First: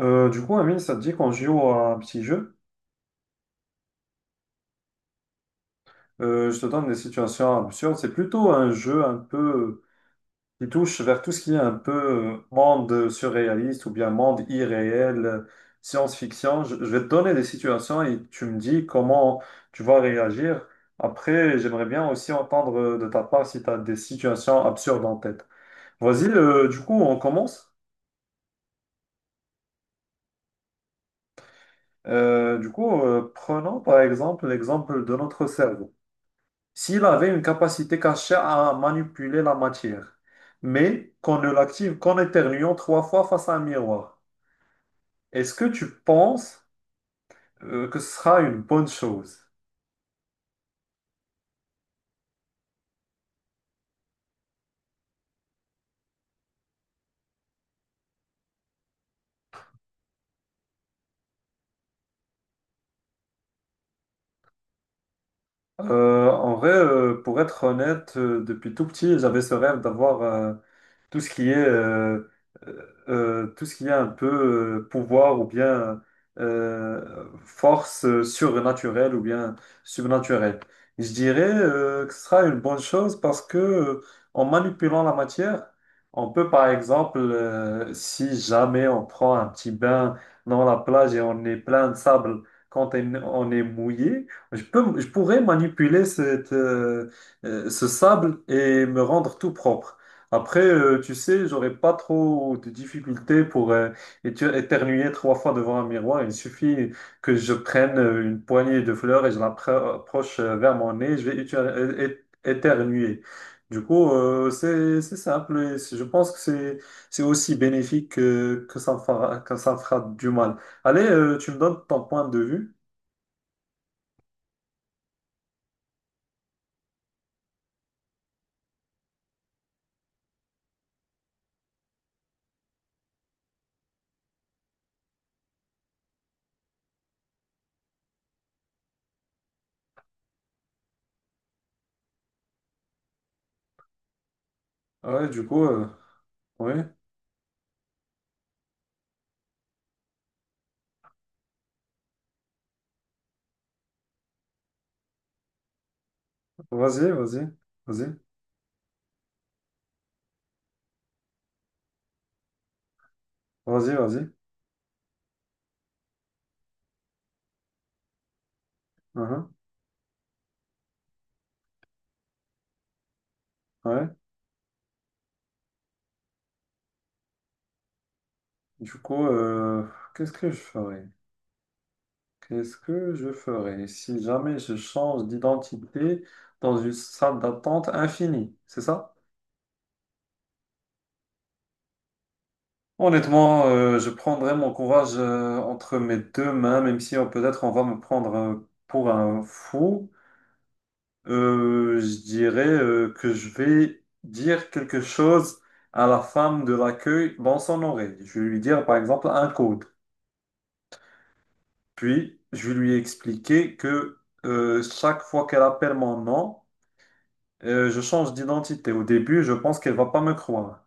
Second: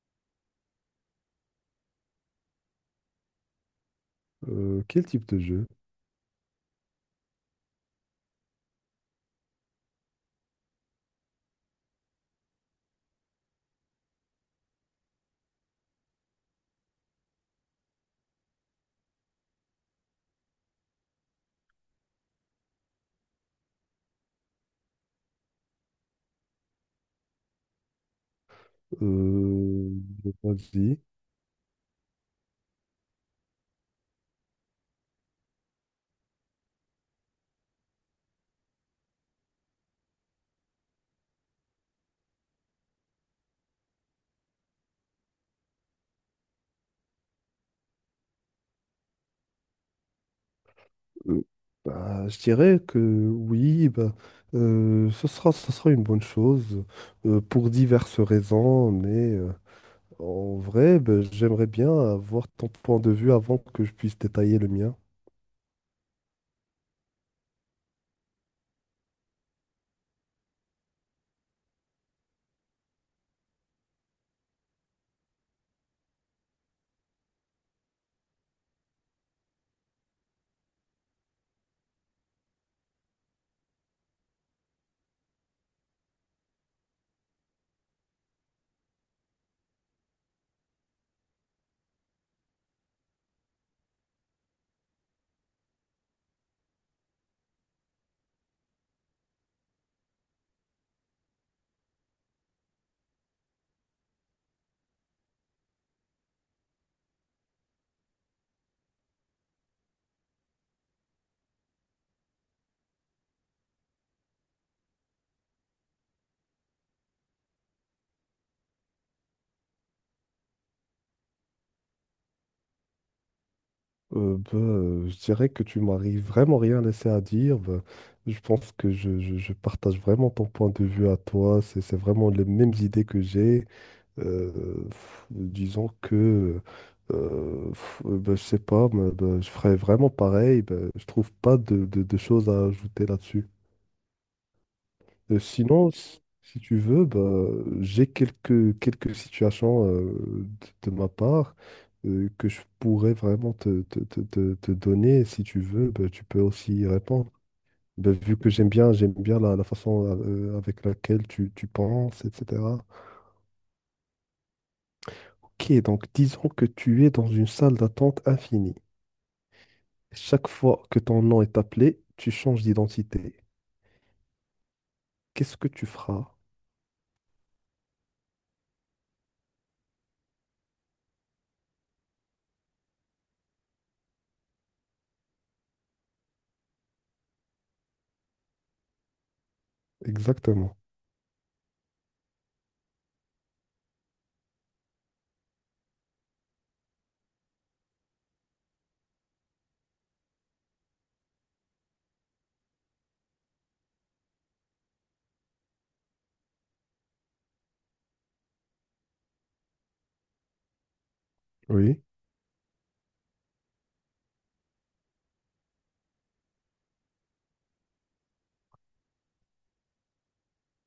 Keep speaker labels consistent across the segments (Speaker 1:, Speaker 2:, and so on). Speaker 1: Amine, ça te dit qu'on joue à un petit jeu?
Speaker 2: Quel type de jeu?
Speaker 1: Je te donne des situations absurdes. C'est plutôt un jeu un peu qui touche vers tout ce qui est un peu monde surréaliste ou bien monde irréel, science-fiction. Je vais te donner des situations et tu me dis comment tu vas réagir. Après, j'aimerais bien aussi entendre de ta part si tu as des situations absurdes en tête. Vas-y, on commence.
Speaker 2: Euh, j'ai pas dit.
Speaker 1: Prenons par exemple l'exemple de notre cerveau. S'il avait une capacité cachée à manipuler la matière, mais qu'on ne l'active qu'en éternuant trois fois face à un miroir. Est-ce que tu penses que ce sera une bonne chose?
Speaker 2: Euh, Bah, je dirais que oui, bah, ce sera une bonne chose pour diverses raisons, mais en vrai, bah, j'aimerais bien avoir ton point de vue avant que je puisse détailler le mien.
Speaker 1: Pour être honnête, depuis tout petit, j'avais ce rêve d'avoir tout ce qui est tout ce qui est un peu pouvoir ou bien force surnaturelle ou bien subnaturelle. Je dirais que ce sera une bonne chose parce que en manipulant la matière, on peut par exemple, si jamais on prend un petit bain dans la plage et on est plein de sable quand on est mouillé, je pourrais manipuler ce sable et me rendre tout propre. Après, tu sais, j'aurais pas trop de difficultés pour éternuer trois fois devant un miroir. Il suffit que je prenne une poignée de fleurs et je l'approche vers mon nez, je vais éternuer. Du coup, c'est simple et je pense que c'est aussi bénéfique que ça me fera, que ça me fera du mal. Allez, tu me donnes ton point de vue.
Speaker 2: Bah, je dirais que tu m'arrives vraiment rien laissé à dire. Bah, je pense que je partage vraiment ton point de vue à toi. C'est vraiment les mêmes idées que j'ai. Euh, Disons que, ben, je sais pas, mais, ben, je ferais vraiment pareil. Ben, je trouve pas de choses à ajouter là-dessus.
Speaker 1: Ouais,
Speaker 2: Sinon, si tu
Speaker 1: ouais,
Speaker 2: veux, ben, j'ai quelques situations de ma part que je pourrais vraiment te donner. Si tu veux, ben, tu peux aussi y
Speaker 1: vas-y,
Speaker 2: répondre.
Speaker 1: vas-y, vas-y,
Speaker 2: Ben, vu que j'aime bien la façon avec laquelle tu penses, etc.
Speaker 1: vas-y.
Speaker 2: Ok, donc disons que tu es dans une salle d'attente infinie.
Speaker 1: Mhm,
Speaker 2: Chaque fois que ton nom est appelé, tu changes d'identité.
Speaker 1: ouais.
Speaker 2: Qu'est-ce que tu feras
Speaker 1: Du coup, qu'est-ce que je ferais? Qu'est-ce que je ferais si jamais je change d'identité dans une salle d'attente infinie, c'est ça?
Speaker 2: exactement?
Speaker 1: Honnêtement, je prendrais mon courage entre mes deux mains, même si peut-être on va me prendre pour un fou. Je dirais que je vais dire quelque chose à la femme de l'accueil dans son oreille. Je vais lui dire par exemple un code.
Speaker 2: Oui.
Speaker 1: Puis, je lui ai expliqué que chaque fois qu'elle appelle mon nom, je change d'identité. Au début, je pense qu'elle va pas me croire.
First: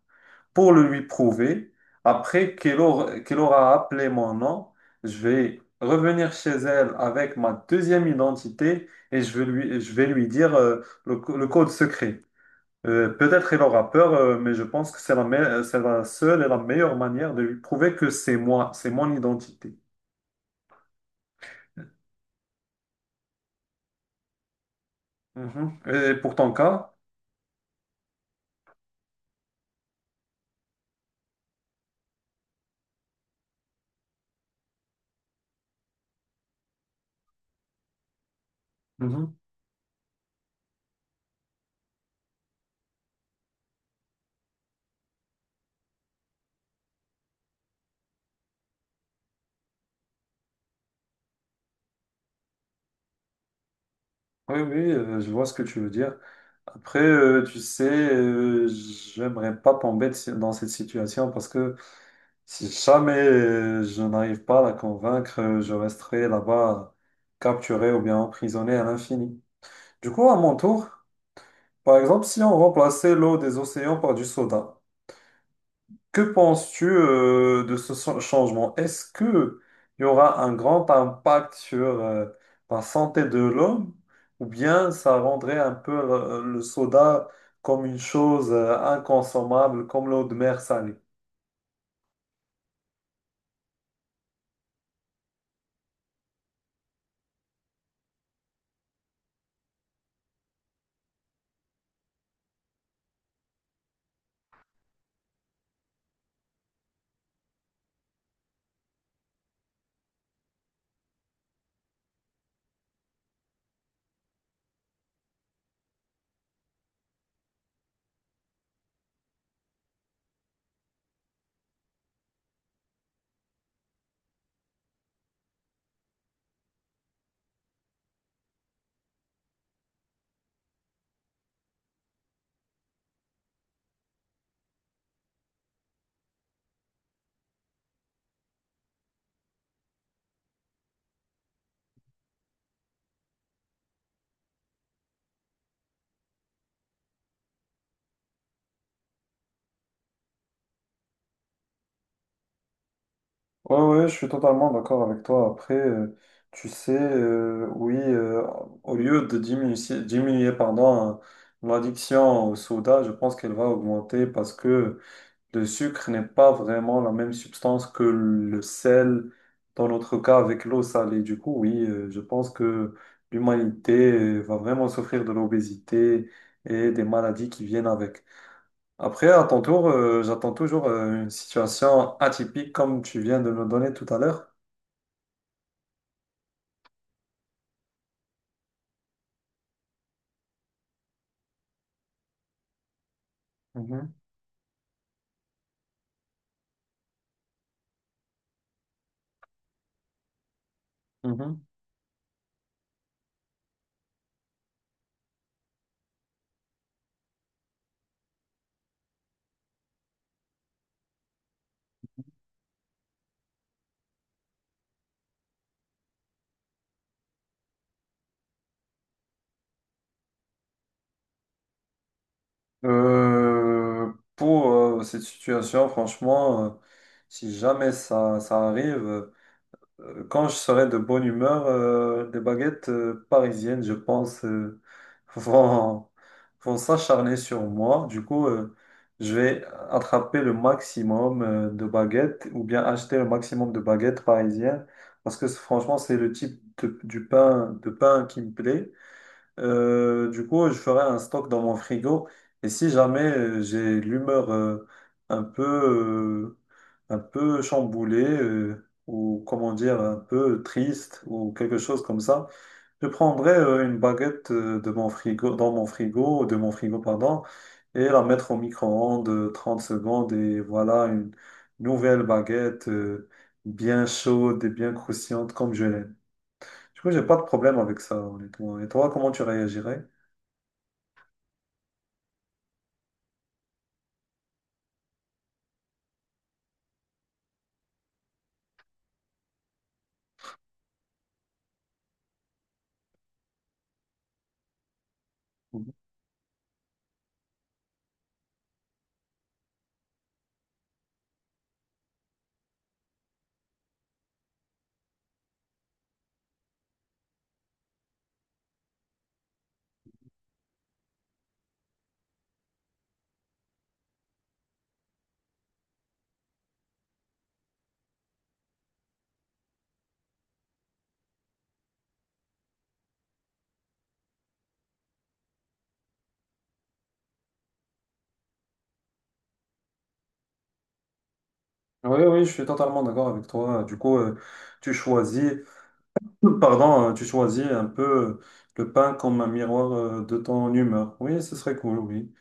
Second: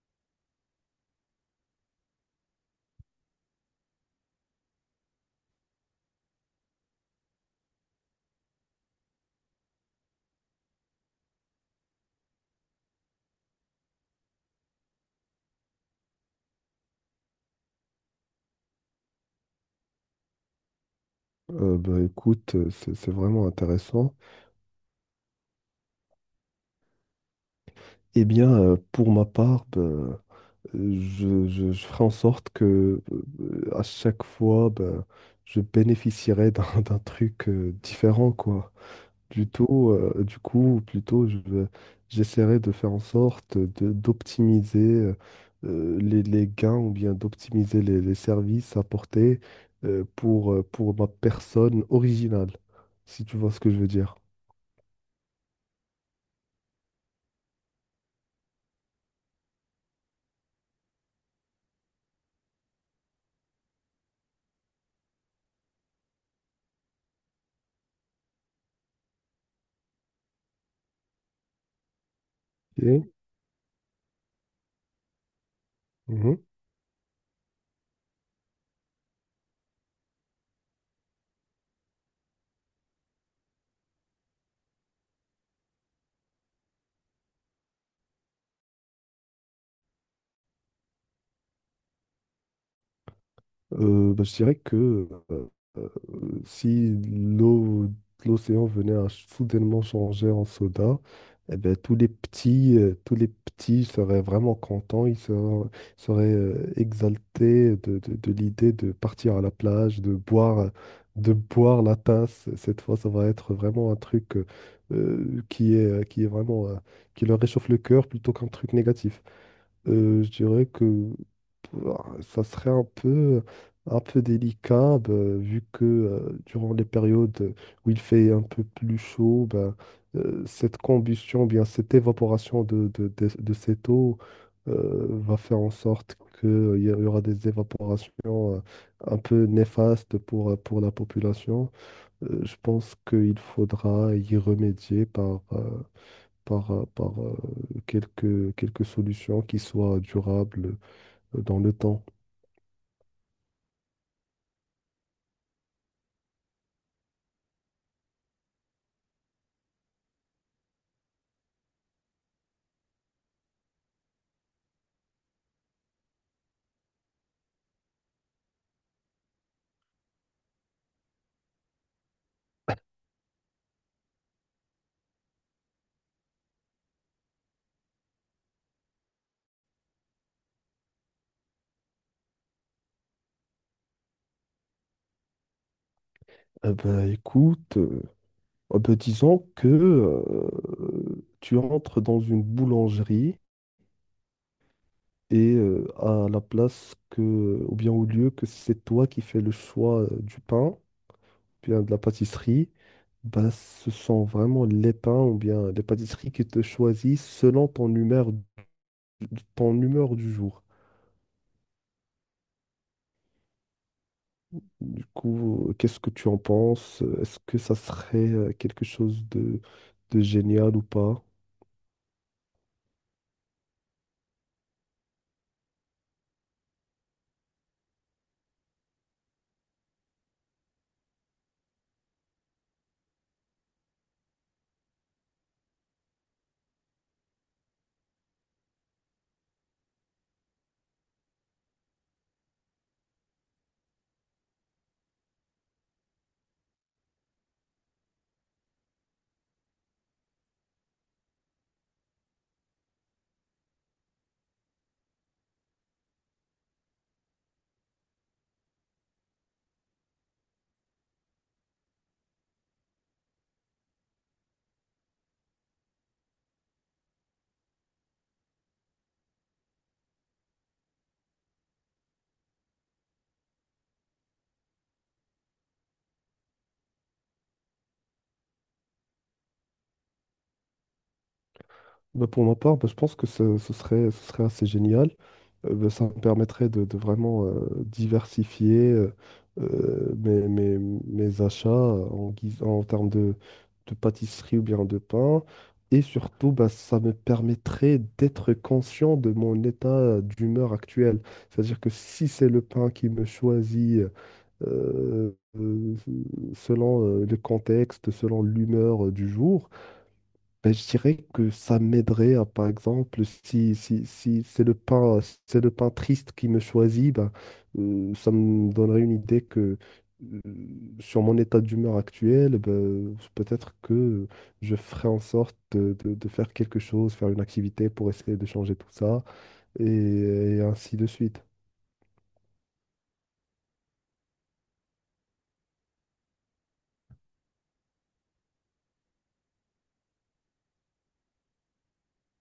Speaker 1: Pour le lui prouver, après qu'elle aura appelé mon nom, je vais revenir chez elle avec ma deuxième identité et je vais lui dire le code secret. Peut-être elle aura peur, mais je pense que c'est la seule et la meilleure manière de lui prouver que c'est moi, c'est mon identité.
Speaker 2: Bah, écoute, c'est vraiment intéressant.
Speaker 1: Mhm. Et pour ton cas?
Speaker 2: Eh bien, pour ma part, bah, je ferai en sorte que à chaque fois, bah, je bénéficierai d'un d'un truc différent, quoi. Plutôt, du coup, plutôt, j'essaierai de faire en sorte de d'optimiser les gains ou bien d'optimiser les services apportés pour ma personne originale, si tu vois ce que je veux dire.
Speaker 1: Oui, oui, je vois ce que tu veux dire. Après, tu sais, j'aimerais pas tomber de si- dans cette situation parce que si jamais je n'arrive pas à la convaincre, je resterai là-bas capturé ou bien emprisonné à l'infini. Du coup, à mon tour, par exemple, si on
Speaker 2: Ok.
Speaker 1: remplaçait l'eau des océans par du soda. Que
Speaker 2: Mhm.
Speaker 1: penses-tu de changement? Est-ce que il y aura un grand impact sur la santé de l'homme ou bien ça rendrait un peu soda comme une chose inconsommable, comme l'eau de mer salée?
Speaker 2: Bah, je dirais que euh, si l'eau, l'océan venait à soudainement changer en soda, eh ben, tous les petits seraient vraiment contents, ils seraient, exaltés de l'idée de partir à la plage, de boire la tasse. Cette fois, ça va être vraiment un truc qui est vraiment, qui leur réchauffe le cœur plutôt qu'un truc négatif. Je dirais que bah, ça serait un peu délicat bah, vu que durant les périodes où il fait un peu plus chaud, bah, cette combustion, bien cette évaporation de cette eau va faire en sorte qu'il y aura des évaporations un peu néfastes pour la population. Je pense qu'il faudra y remédier par quelques solutions qui soient durables dans le temps.
Speaker 1: Oui, ouais, ouais, je suis totalement d'accord avec toi. Après, tu sais, oui, au lieu de diminuer, pardon, hein, l'addiction au soda, je pense qu'elle va augmenter parce que le sucre n'est pas vraiment la même substance que le sel, dans notre cas avec l'eau salée. Du coup, oui, je pense que l'humanité va vraiment souffrir de l'obésité et des maladies qui viennent avec. Après, à ton tour, j'attends toujours une situation atypique comme tu viens de me donner tout à l'heure.
Speaker 2: Eh ben, écoute, oh ben, disons que tu entres dans une boulangerie
Speaker 1: Mhm,
Speaker 2: et à la place que, ou bien au lieu que c'est toi qui fais le choix du pain,
Speaker 1: mhm.
Speaker 2: bien de la pâtisserie, ben, ce sont vraiment les pains ou bien les pâtisseries qui te choisissent selon ton humeur, ton humeur du jour. Du coup, qu'est-ce que tu en penses? Est-ce que ça serait quelque chose de génial ou pas?
Speaker 1: Pour cette situation, franchement, si jamais ça arrive, quand je serai de bonne humeur, des baguettes parisiennes, je pense, vont, vont s'acharner sur moi. Je vais attraper le maximum de baguettes ou bien acheter le maximum de baguettes parisiennes parce que franchement, c'est du pain, de pain qui me plaît. Je ferai un stock dans mon frigo. Et si jamais j'ai l'humeur un peu, euh, un peu chamboulée ou comment dire, un peu triste ou quelque chose comme ça, je prendrai une baguette dans mon frigo, de mon frigo, pardon, et la mettre au micro-ondes 30 secondes. Et voilà une nouvelle baguette bien chaude et bien croustillante comme je l'aime. Du coup, j'ai pas de problème avec ça, honnêtement. Et toi, comment tu réagirais?
Speaker 2: Bah, pour ma part, bah, je pense que ce serait assez génial. Bah, ça me permettrait de vraiment diversifier mes achats en termes de pâtisserie ou bien de pain.
Speaker 1: Oui,
Speaker 2: Et surtout, bah, ça me permettrait d'être conscient de mon état d'humeur actuel. C'est-à-dire que si c'est le pain qui me choisit, euh, euh, selon le contexte, selon l'humeur du jour, ben, je dirais que ça m'aiderait à, par exemple, si c'est c'est le pain triste qui me choisit, ben, ça me donnerait une idée que euh, sur mon état d'humeur actuel, ben, peut-être que je ferai en sorte de faire quelque chose, faire une activité pour essayer de changer tout ça, et ainsi de suite.
Speaker 1: oui, je suis totalement d'accord avec toi. Tu choisis, pardon, tu choisis un peu euh, le pain comme un miroir de ton humeur. Oui, ce serait cool, oui.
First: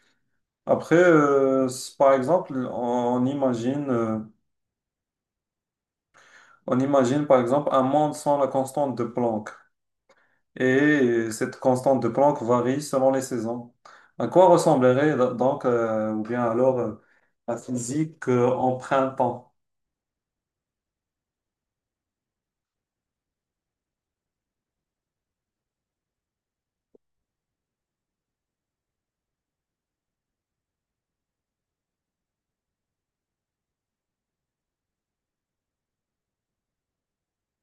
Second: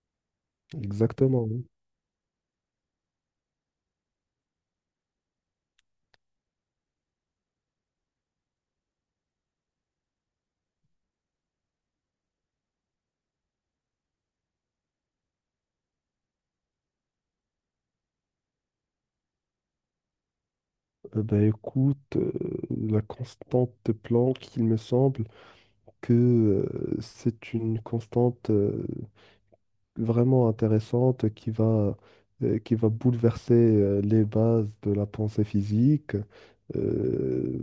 Speaker 1: Après,
Speaker 2: Exactement. Oui.
Speaker 1: par exemple, on imagine par exemple un monde sans la constante de Planck. Et cette constante de Planck varie selon les saisons. À quoi ressemblerait donc, ou bien alors, la physique en printemps?
Speaker 2: Ben écoute, la constante de Planck, il me semble que c'est une constante vraiment intéressante qui va bouleverser les bases de la pensée physique. Euh,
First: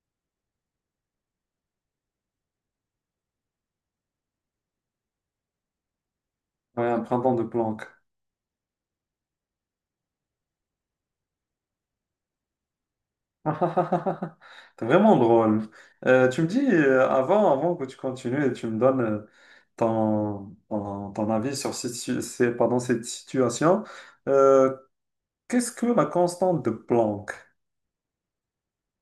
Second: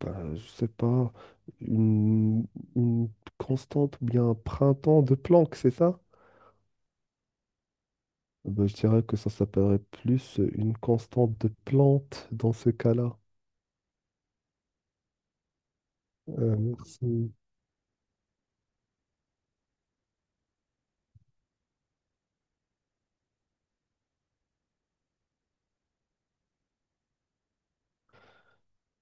Speaker 2: ben, je sais pas, une, une constante ou bien un printemps de Planck, c'est ça?
Speaker 1: Ouais, un printemps de Planck.
Speaker 2: Eh ben, je dirais que ça s'appellerait plus une constante de Planck dans ce cas-là.
Speaker 1: Ah, ah, ah, ah, ah. T'es vraiment drôle. Tu me dis,
Speaker 2: Merci.
Speaker 1: avant que tu continues et tu me donnes ton avis sur cette, si- c'est- pardon, cette situation, euh, qu'est-ce que la constante de Planck?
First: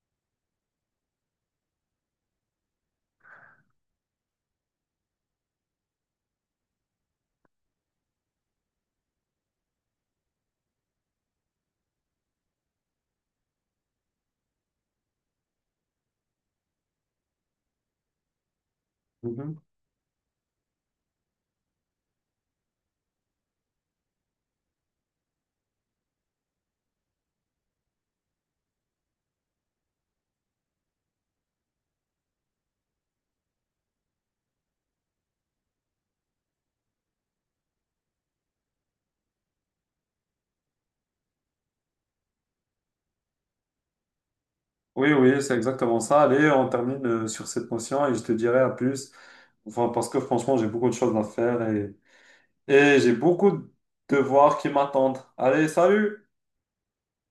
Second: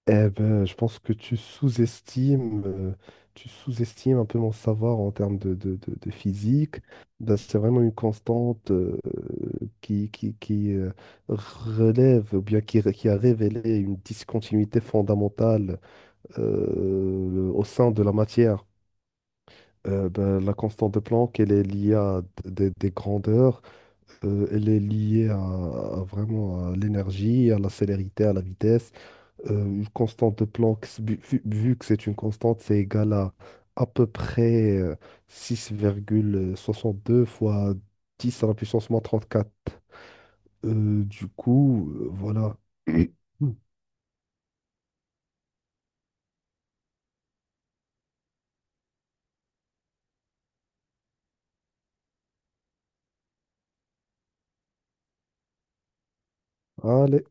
Speaker 2: Eh ben, je pense que tu sous-estimes un peu mon savoir en termes de physique. Ben, c'est vraiment une constante qui, relève, ou bien qui a révélé une discontinuité fondamentale au sein de la matière.
Speaker 1: Mhm.
Speaker 2: Ben, la constante de Planck, elle est liée à des grandeurs, elle est liée à vraiment à l'énergie, à la célérité, à la vitesse. Une constante de Planck, vu que c'est une constante, c'est égal à peu près deux fois 10 à la puissance moins 34. Du coup, voilà.
Speaker 1: Oui, oui, c'est exactement ça. Allez, on termine sur cette notion et je te dirai à plus. Enfin, parce que franchement, j'ai beaucoup de choses à faire et j'ai beaucoup de devoirs qui m'attendent. Allez, salut!
Speaker 2: Allez.